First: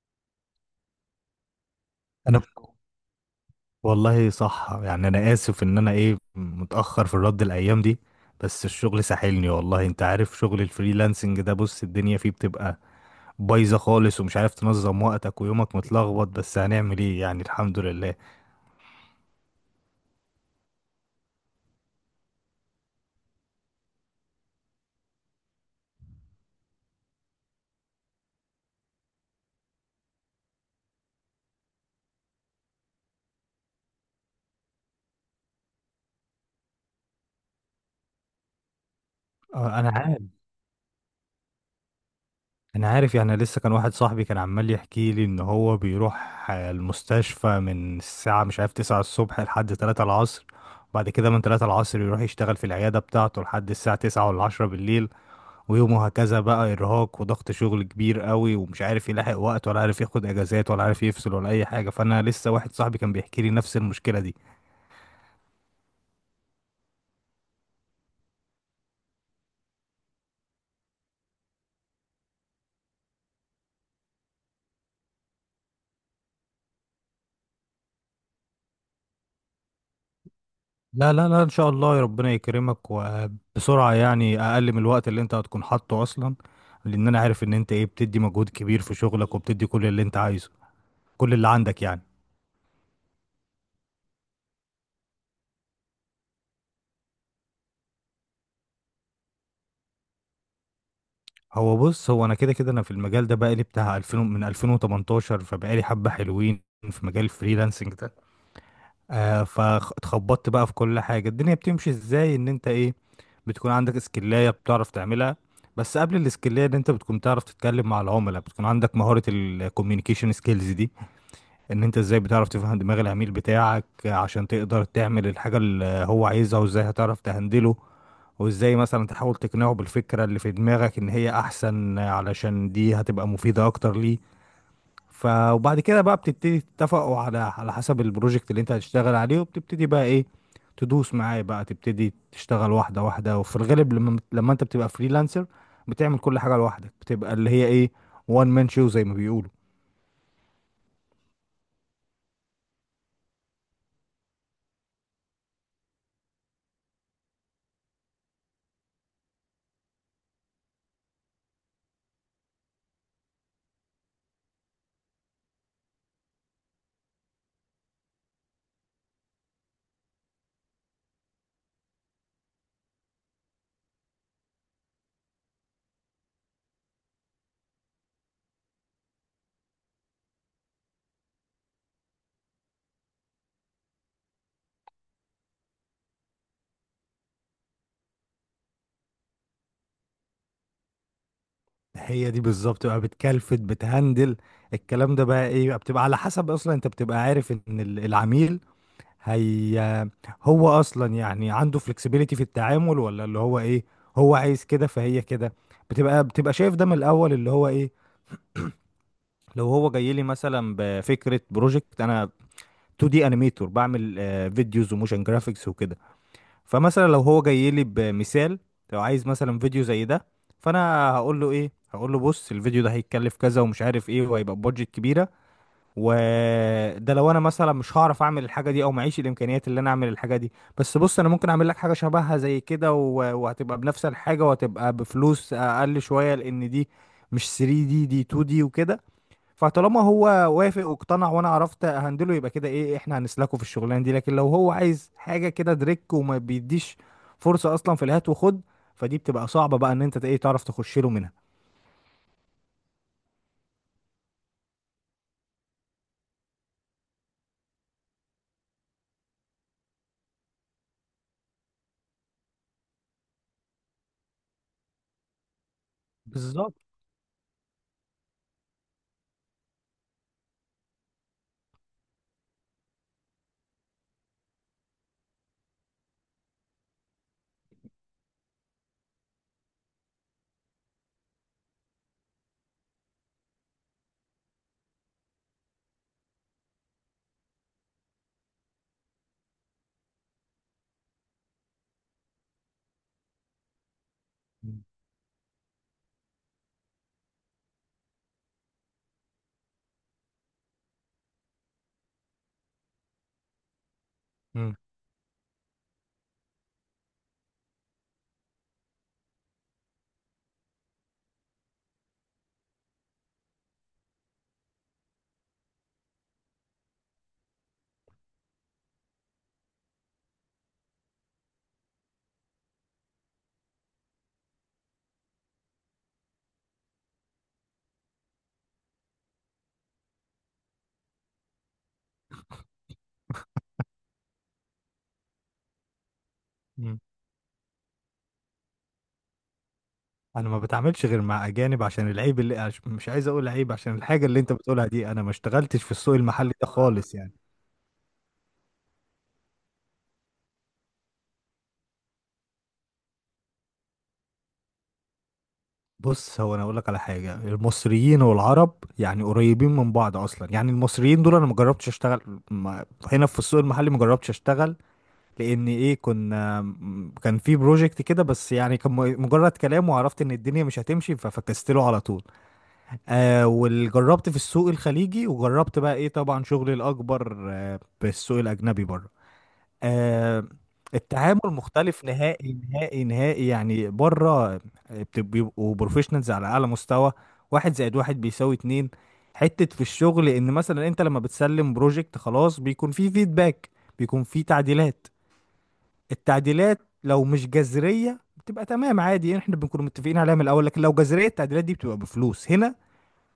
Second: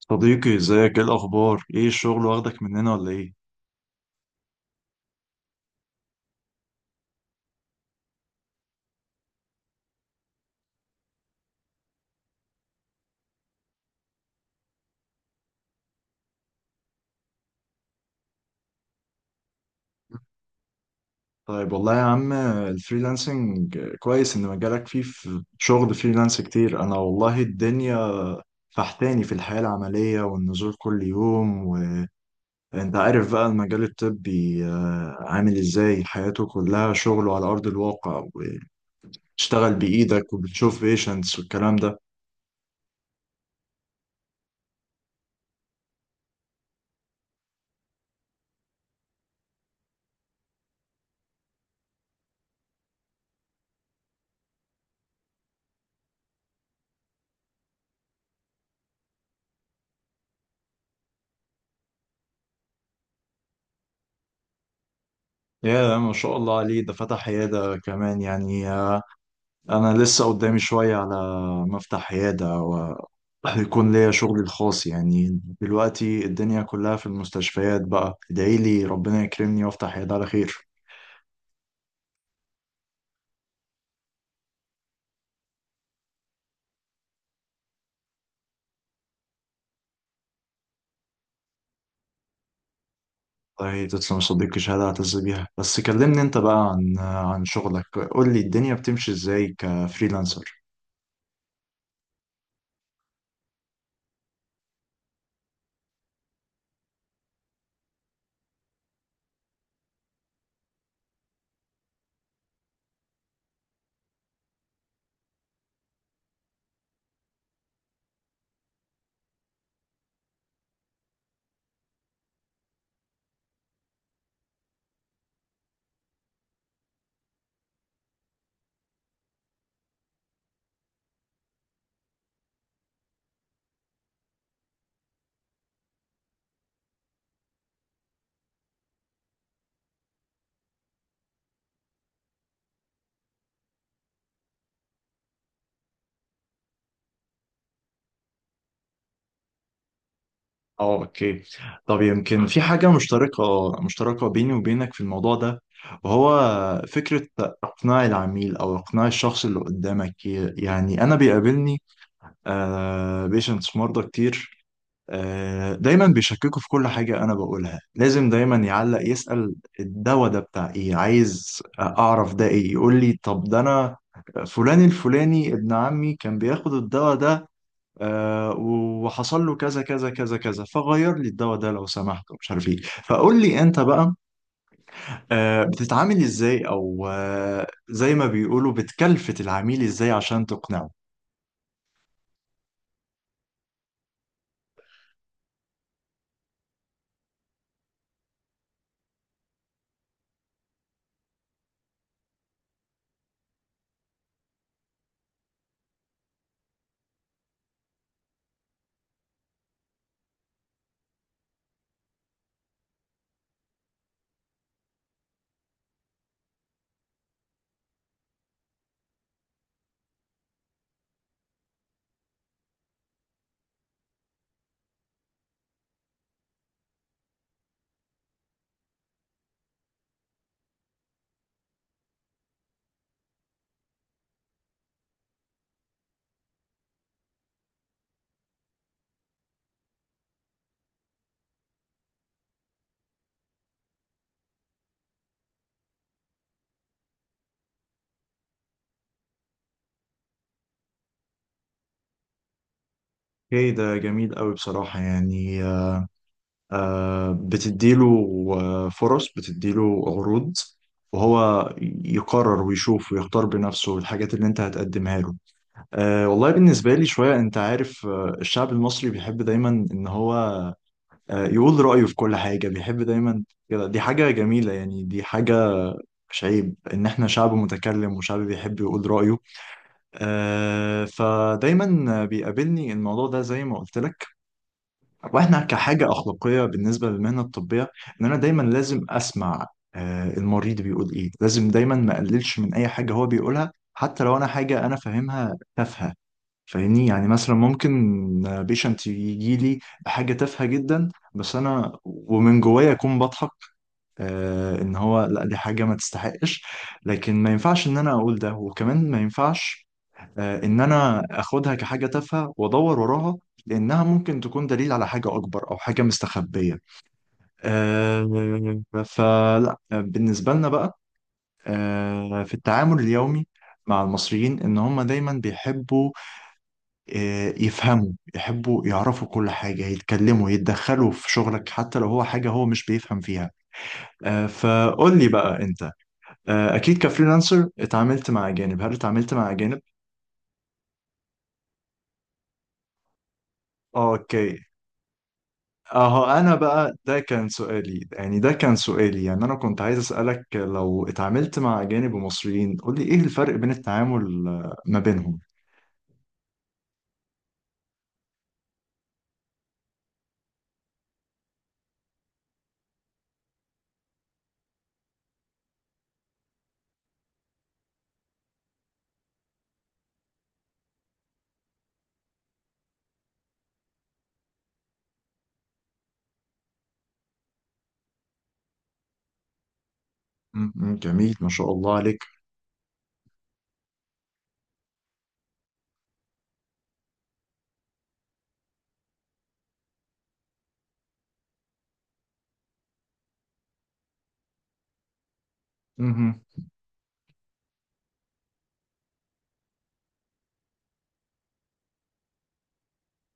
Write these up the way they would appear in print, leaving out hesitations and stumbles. صديقي، ازيك؟ ايه الاخبار؟ ايه الشغل، انا واخدك مننا ولا ايه؟ والله صح يعني انا اسف ان انا ايه متاخر في الرد الايام دي. بس الشغل ساحلني، والله انت عارف شغل الفريلانسنج ده، بص الدنيا فيه بتبقى بايظه خالص ومش عارف تنظم وقتك، ويومك متلخبط، بس هنعمل ايه يعني، الحمد لله. طيب والله يا عم، الفريلانسنج كويس ان مجالك فيه في شغل فريلانس كتير. انا والله الدنيا فحتاني في الحياة العملية والنزول كل يوم. وانت عارف بقى المجال الطبي، عامل ازاي؟ حياته كلها شغل على ارض الواقع، وتشتغل انا عارف، بايدك وبتشوف بيشنتس والكلام ده. انا عارف. يعني لسه كان واحد صاحبي كان عمال يحكي لي ان هو بيروح المستشفى من الساعه مش عارف 9 الصبح لحد 3 العصر، بعد كده من 3 العصر يروح يشتغل في العياده بتاعته لحد الساعه 9 ولا 10 بالليل، ويومه هكذا. بقى إرهاق وضغط شغل كبير قوي، ومش عارف يلاحق وقت، ولا عارف ياخد أجازات، ولا عارف يفصل ولا أي حاجة. فأنا لسه واحد صاحبي كان بيحكي لي نفس المشكلة دي. يا ما شاء الله عليه، ده فتح عيادة كمان يعني. انا لسه قدامي شوية على ما افتح عيادة ويكون ليا شغلي الخاص. يعني دلوقتي الدنيا كلها في المستشفيات، بقى ادعي لي ربنا يكرمني وافتح عيادة على خير. لا لا لا، إن شاء الله ربنا يكرمك وبسرعة، يعني أقل من الوقت اللي أنت هتكون حاطه أصلا، لأن أنا عارف إن أنت إيه بتدي مجهود كبير في شغلك وبتدي كل اللي أنت عايزه، كل اللي عندك يعني. والله تسلم يا صديقي، شهادة اعتز بيها. بس كلمني انت بقى عن شغلك، قول لي الدنيا بتمشي ازاي كفريلانسر. هو بص، هو أنا كده كده أنا في المجال ده بقالي بتاع 2000، من 2018 فبقالي حبة حلوين في مجال الفريلانسنج ده. آه، فاتخبطت بقى في كل حاجة. الدنيا بتمشي ازاي، ان انت ايه بتكون عندك اسكلاية بتعرف تعملها، بس قبل الاسكلاية ان انت بتكون تعرف تتكلم مع العملاء، بتكون عندك مهارة الكوميونيكيشن سكيلز دي، ان انت ازاي بتعرف تفهم دماغ العميل بتاعك عشان تقدر تعمل الحاجة اللي هو عايزها، وازاي هتعرف تهندله، وازاي مثلا تحاول تقنعه بالفكرة اللي في دماغك ان هي احسن، علشان دي هتبقى مفيدة اكتر ليه. وبعد كده بقى بتبتدي تتفقوا على حسب البروجكت اللي انت هتشتغل عليه، وبتبتدي بقى ايه، تدوس معاه، بقى تبتدي تشتغل واحدة واحدة. وفي الغالب لما انت بتبقى فريلانسر بتعمل كل حاجة لوحدك، بتبقى اللي هي ايه، وان مان شو زي ما بيقولوا. اه، اوكي. طب يمكن في حاجة مشتركة مشتركة بيني وبينك في الموضوع ده، وهو فكرة إقناع العميل أو إقناع الشخص اللي قدامك. يعني أنا بيقابلني بيشنتس مرضى كتير. دايما بيشككوا في كل حاجة أنا بقولها، لازم دايما يعلق يسأل الدواء ده بتاع إيه، عايز أعرف ده إيه، يقول لي طب ده أنا فلان الفلاني ابن عمي كان بياخد الدواء ده، وحصل له كذا كذا كذا كذا، فغير لي الدواء ده لو سمحت مش عارف إيه. فقول لي أنت بقى، بتتعامل إزاي؟ أو زي ما بيقولوا، بتكلفت العميل إزاي عشان تقنعه؟ هي دي بالظبط بقى، بتكلفت بتهندل. الكلام ده بقى ايه بقى، بتبقى على حسب اصلا انت بتبقى عارف ان العميل هي هو اصلا يعني عنده flexibility في التعامل، ولا اللي هو ايه، هو عايز كده فهي كده. بتبقى شايف ده من الاول، اللي هو ايه، لو هو جاي لي مثلا بفكره بروجكت، انا 2D انيميتور، بعمل فيديوز وموشن جرافيكس وكده. فمثلا لو هو جاي لي بمثال، لو عايز مثلا فيديو زي ده، فانا هقول له ايه، هقول له بص الفيديو ده هيتكلف كذا، ومش عارف ايه، وهيبقى بادجت كبيره، وده لو انا مثلا مش هعرف اعمل الحاجه دي، او معيش الامكانيات اللي انا اعمل الحاجه دي. بس بص، انا ممكن اعمل لك حاجه شبهها زي كده وهتبقى بنفس الحاجه، وهتبقى بفلوس اقل شويه، لان دي مش 3 دي، دي 2 دي وكده. فطالما هو وافق واقتنع، وانا عرفت اهندله، يبقى كده ايه، احنا هنسلكه في الشغلانه دي. لكن لو هو عايز حاجه كده دريك، وما بيديش فرصه اصلا في الهات وخد، فدي بتبقى صعبه بقى ان انت ايه تعرف تخش له منها. اوكي، ده جميل قوي بصراحة يعني. بتديله فرص، بتديله عروض، وهو يقرر ويشوف ويختار بنفسه الحاجات اللي انت هتقدمها له. أه والله، بالظبط. بالنسبة لي شوية، انت عارف الشعب المصري بيحب دايما ان هو يقول رأيه في كل حاجة، بيحب دايما كده. دي حاجة جميلة يعني، دي حاجة مش عيب، ان احنا شعب متكلم وشعب بيحب يقول رأيه. أه، فدايما بيقابلني الموضوع ده زي ما قلت لك. واحنا كحاجه اخلاقيه بالنسبه للمهنه الطبيه، ان انا دايما لازم اسمع المريض بيقول ايه، لازم دايما ما اقللش من اي حاجه هو بيقولها، حتى لو انا حاجه انا فاهمها تافهه. فاهمني؟ يعني مثلا ممكن بيشنت يجي لي بحاجه تافهه جدا، بس انا ومن جوايا اكون بضحك مم. ان هو لا، دي حاجه ما تستحقش. لكن ما ينفعش ان انا اقول ده، وكمان ما ينفعش ان انا اخدها كحاجه تافهه وادور وراها، لانها ممكن تكون دليل على حاجه اكبر او حاجه مستخبيه. فلا، بالنسبه لنا بقى في التعامل اليومي مع المصريين، ان هم دايما بيحبوا يفهموا، يحبوا يعرفوا كل حاجه، يتكلموا، يتدخلوا في شغلك حتى لو هو حاجه هو مش بيفهم فيها. فقول لي بقى انت، اكيد مم. كفريلانسر اتعاملت مع اجانب. هل اتعاملت مع اجانب؟ انا ما بتعاملش غير مع اجانب، عشان العيب اللي مش عايز اقول عيب، عشان الحاجه اللي انت اوكي، بتقولها دي، انا ما اشتغلتش في السوق اهو المحلي انا ده بقى، خالص يعني. ده كان سؤالي يعني انا كنت عايز اسالك لو اتعاملت مع اجانب ومصريين، قول لي ايه الفرق بين التعامل ما بينهم. بص، هو انا اقول لك على حاجه، المصريين والعرب يعني قريبين من بعض اصلا، يعني المصريين دول انا ما جربتش اشتغل، ما هنا في السوق المحلي ما جربتش اشتغل، لان ايه، كنا كان في بروجكت كده، بس يعني كان مجرد كلام، وعرفت ان الدنيا مش هتمشي ففكست له على طول. آه، وجربت في السوق الخليجي، وجربت بقى ايه، طبعا شغلي الاكبر آه بالسوق الاجنبي برضه. آه، م- م، جميل التعامل ما شاء الله مختلف عليك. نهائي نهائي نهائي، يعني بره بيبقوا بروفيشنالز على اعلى مستوى. واحد زائد واحد بيساوي اتنين. حتة في الشغل، ان مثلا انت لما بتسلم بروجكت خلاص، بيكون فيه فيدباك، بيكون فيه تعديلات. مهم. التعديلات لو مش جذرية بتبقى تمام عادي، يعني احنا بنكون متفقين عليها من الاول، لكن لو جذرية التعديلات دي بتبقى بفلوس. هنا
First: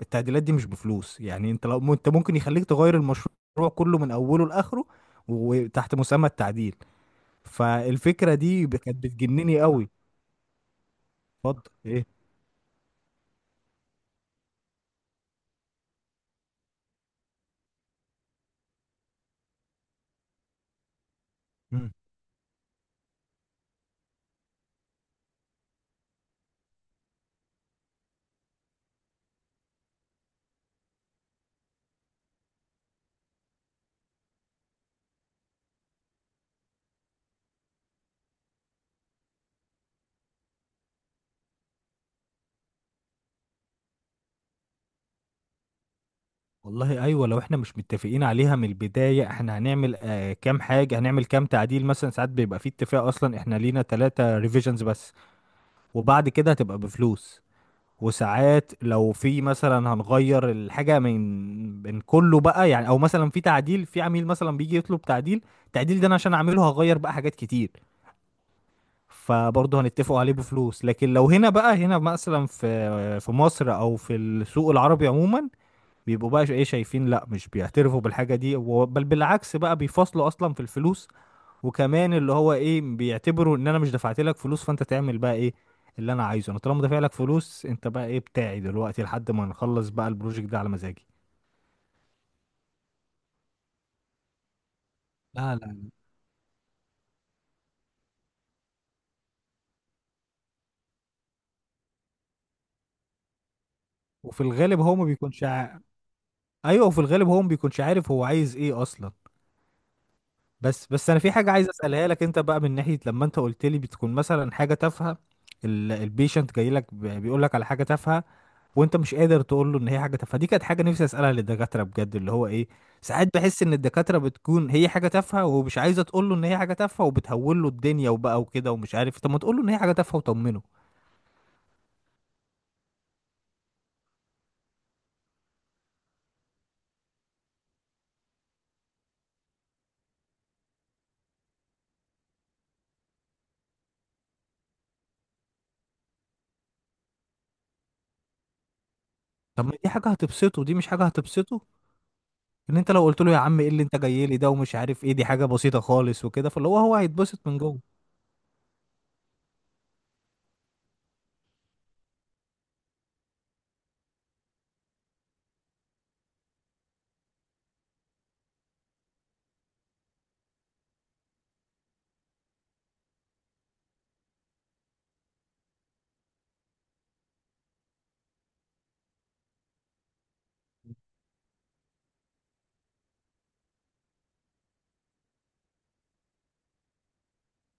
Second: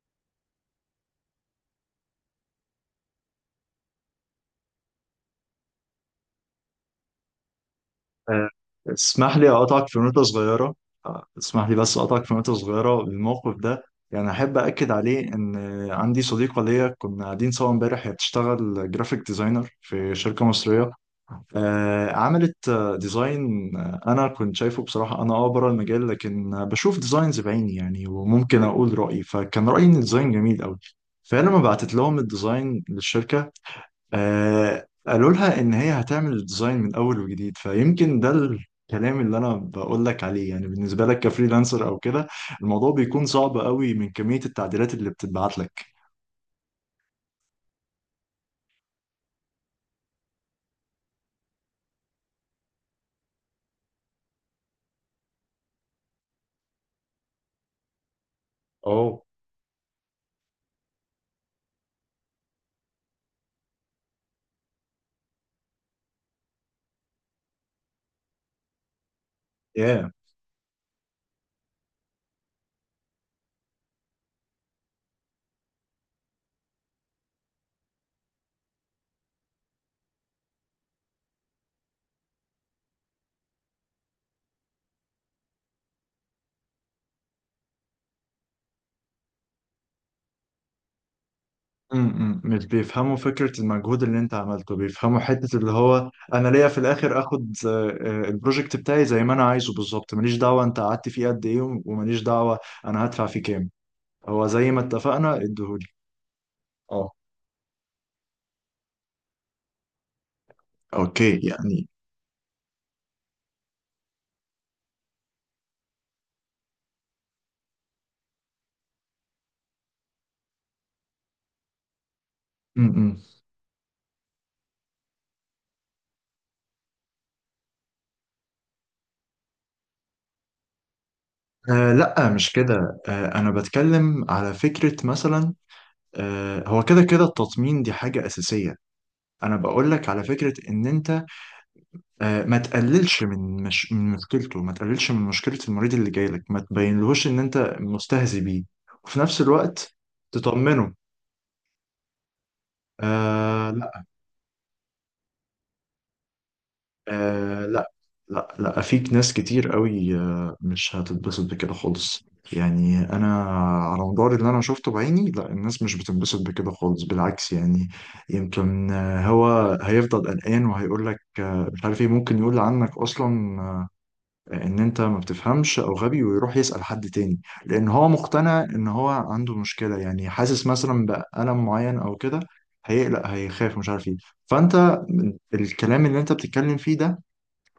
التعديلات دي مش بفلوس، يعني انت لو انت ممكن يخليك تغير المشروع كله من اوله لاخره، وتحت مسمى التعديل. فالفكرة آه، دي كانت اسمح لي بتجنني اقطعك قوي. في نقطه صغيره اتفضل اسمح لي بس ايه. اقطعك في نقطه صغيره. الموقف ده يعني احب اكد عليه، ان عندي صديقه ليا كنا قاعدين سوا امبارح، هي بتشتغل جرافيك ديزاينر في شركه مصريه. مم. عملت ديزاين، انا كنت شايفه بصراحه، انا بره المجال، لكن بشوف ديزاينز بعيني يعني، وممكن اقول رايي. فكان رايي ان الديزاين جميل قوي. فانا لما بعتت لهم الديزاين للشركه، قالوا لها ان هي هتعمل الديزاين من اول وجديد. فيمكن ده الكلام اللي انا بقول لك عليه، يعني بالنسبه لك كفريلانسر او كده الموضوع بيكون صعب قوي من كميه التعديلات اللي بتتبعت لك. والله ايوه، لو احنا مش متفقين عليها من البداية احنا هنعمل كام حاجة، هنعمل كام تعديل. مثلا ساعات بيبقى في اتفاق اصلا احنا لينا ثلاثة ريفيجنز بس، وبعد كده هتبقى بفلوس. وساعات لو اوه، في مثلا هنغير الحاجة من كله بقى يعني، او مثلا في تعديل، في عميل مثلا بيجي يطلب تعديل، التعديل ده انا عشان اعمله هغير بقى حاجات كتير، فبرضه yeah. هنتفقوا عليه بفلوس. لكن لو هنا بقى، هنا مثلا في مصر او في السوق العربي عموما بيبقوا بقى ايه، شايفين لا، مش بيعترفوا بالحاجة دي، بل بالعكس بقى بيفصلوا اصلا في الفلوس. وكمان اللي هو ايه، بيعتبروا ان انا مش دفعت لك فلوس فانت تعمل بقى ايه اللي انا عايزه انا، طالما دافع لك فلوس انت بقى ايه بتاعي دلوقتي لحد ما نخلص بقى البروجكت ده على مزاجي. مش بيفهموا فكرة المجهود اللي انت عملته، بيفهموا لا حتة لا اللي لا. هو انا ليا في الاخر اخد البروجكت بتاعي زي ما انا عايزه بالظبط. ماليش دعوة انت قعدت فيه قد ايه، وماليش دعوة انا هدفع فيه كام. وفي هو زي الغالب ما هو ما اتفقنا بيكونش اديهولي. ايوه، وفي اه، الغالب هو ما بيكونش عارف هو عايز ايه اصلا. بس انا في اوكي حاجه عايز يعني. اسالها لك انت بقى، من ناحيه لما انت قلت لي بتكون مثلا حاجه تافهه، البيشنت جاي لك بيقول لك على حاجه تافهه، وانت مش قادر تقول له ان هي حاجه تافهه، دي كانت حاجه نفسي اسالها للدكاتره بجد، اللي هو ايه، امم ساعات بحس ان الدكاتره بتكون هي حاجه تافهه، ومش عايزه تقول له ان هي حاجه تافهه، وبتهول له الدنيا وبقى وكده، ومش عارف، طب ما تقول له ان هي حاجه تافهه وطمنه. آه لا، مش كده. انا بتكلم على فكرة مثلا. هو كده كده التطمين دي حاجة اساسية. انا بقول لك على فكرة ان انت ما تقللش من مش... من مشكلته، ما تقللش من مشكلة المريض اللي جاي لك، ما تبينلهوش ان انت مستهزي بيه، وفي نفس طب ما دي الوقت حاجه هتبسطه، دي مش تطمنه. حاجه هتبسطه، ان انت لو قلت له يا عم ايه آه اللي انت لا، جاي لي ده، ومش عارف ايه، دي حاجه بسيطه خالص وكده، فاللي هو هو هيتبسط من آه لا، جوه. لا لا، في ناس كتير قوي مش هتتبسط بكده خالص. يعني انا على مدار اللي انا شفته بعيني، لا، الناس مش بتتبسط بكده خالص، بالعكس يعني. يمكن هو هيفضل قلقان وهيقول لك مش عارف ايه، ممكن يقول عنك اصلا ان انت ما بتفهمش او غبي، ويروح يسأل حد تاني. لان هو مقتنع ان هو عنده مشكلة، يعني حاسس مثلا بألم معين او كده، هيقلق هيخاف مش عارف ايه. فانت الكلام اللي انت بتتكلم فيه ده،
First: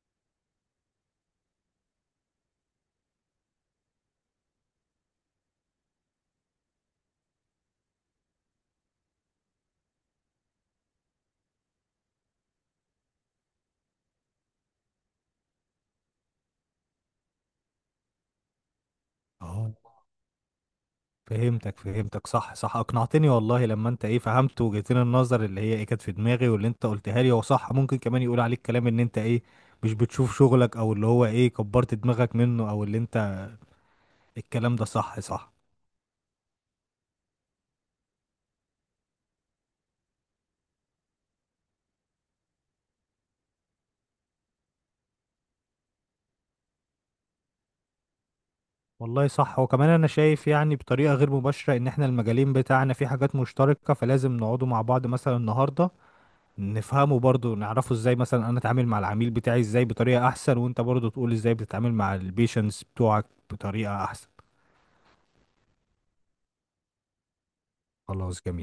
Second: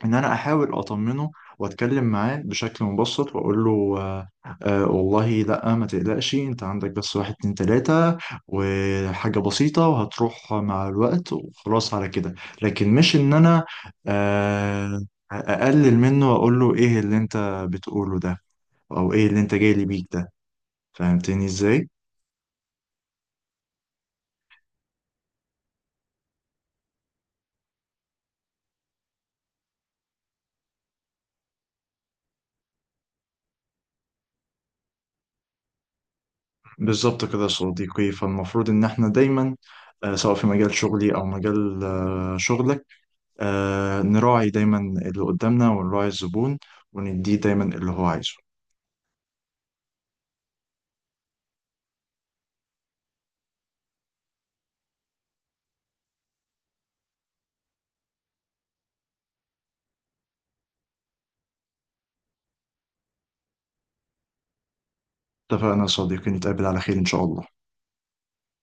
ان انا احاول اطمنه واتكلم معاه بشكل مبسط واقول له، آه والله لا ما تقلقش، انت عندك بس واحد اتنين تلاتة، وحاجة بسيطة، وهتروح مع الوقت وخلاص على كده. لكن مش ان انا آه اقلل منه واقول له ايه اللي انت بتقوله ده، او ايه اللي انت اه، جاي لي بيك ده. فهمتني فهمتك ازاي؟ فهمتك. صح صح، اقنعتني والله. لما انت ايه، فهمت وجهتين النظر اللي هي ايه كانت في دماغي، واللي انت قلتها لي هو صح، ممكن كمان يقول عليك كلام ان انت ايه مش بتشوف شغلك، او اللي هو ايه كبرت دماغك منه، او اللي انت، الكلام ده صح صح. بالظبط كده يا صديقي، فالمفروض ان احنا دايما، سواء في مجال شغلي او مجال شغلك، نراعي دايما اللي قدامنا ونراعي الزبون، ونديه دايما اللي هو عايزه. والله صح، وكمان انا شايف يعني بطريقة غير مباشرة ان احنا المجالين بتاعنا في حاجات مشتركة، فلازم نقعدوا مع بعض مثلا النهاردة، نفهمه برضو، نعرفه ازاي مثلا انا اتعامل مع العميل بتاعي ازاي بطريقة احسن، وانت برضو تقول ازاي بتتعامل مع البيشنس بتوعك بطريقة احسن. اتفقنا يا صديقي، نتقابل على خير إن شاء الله. خلاص جميل.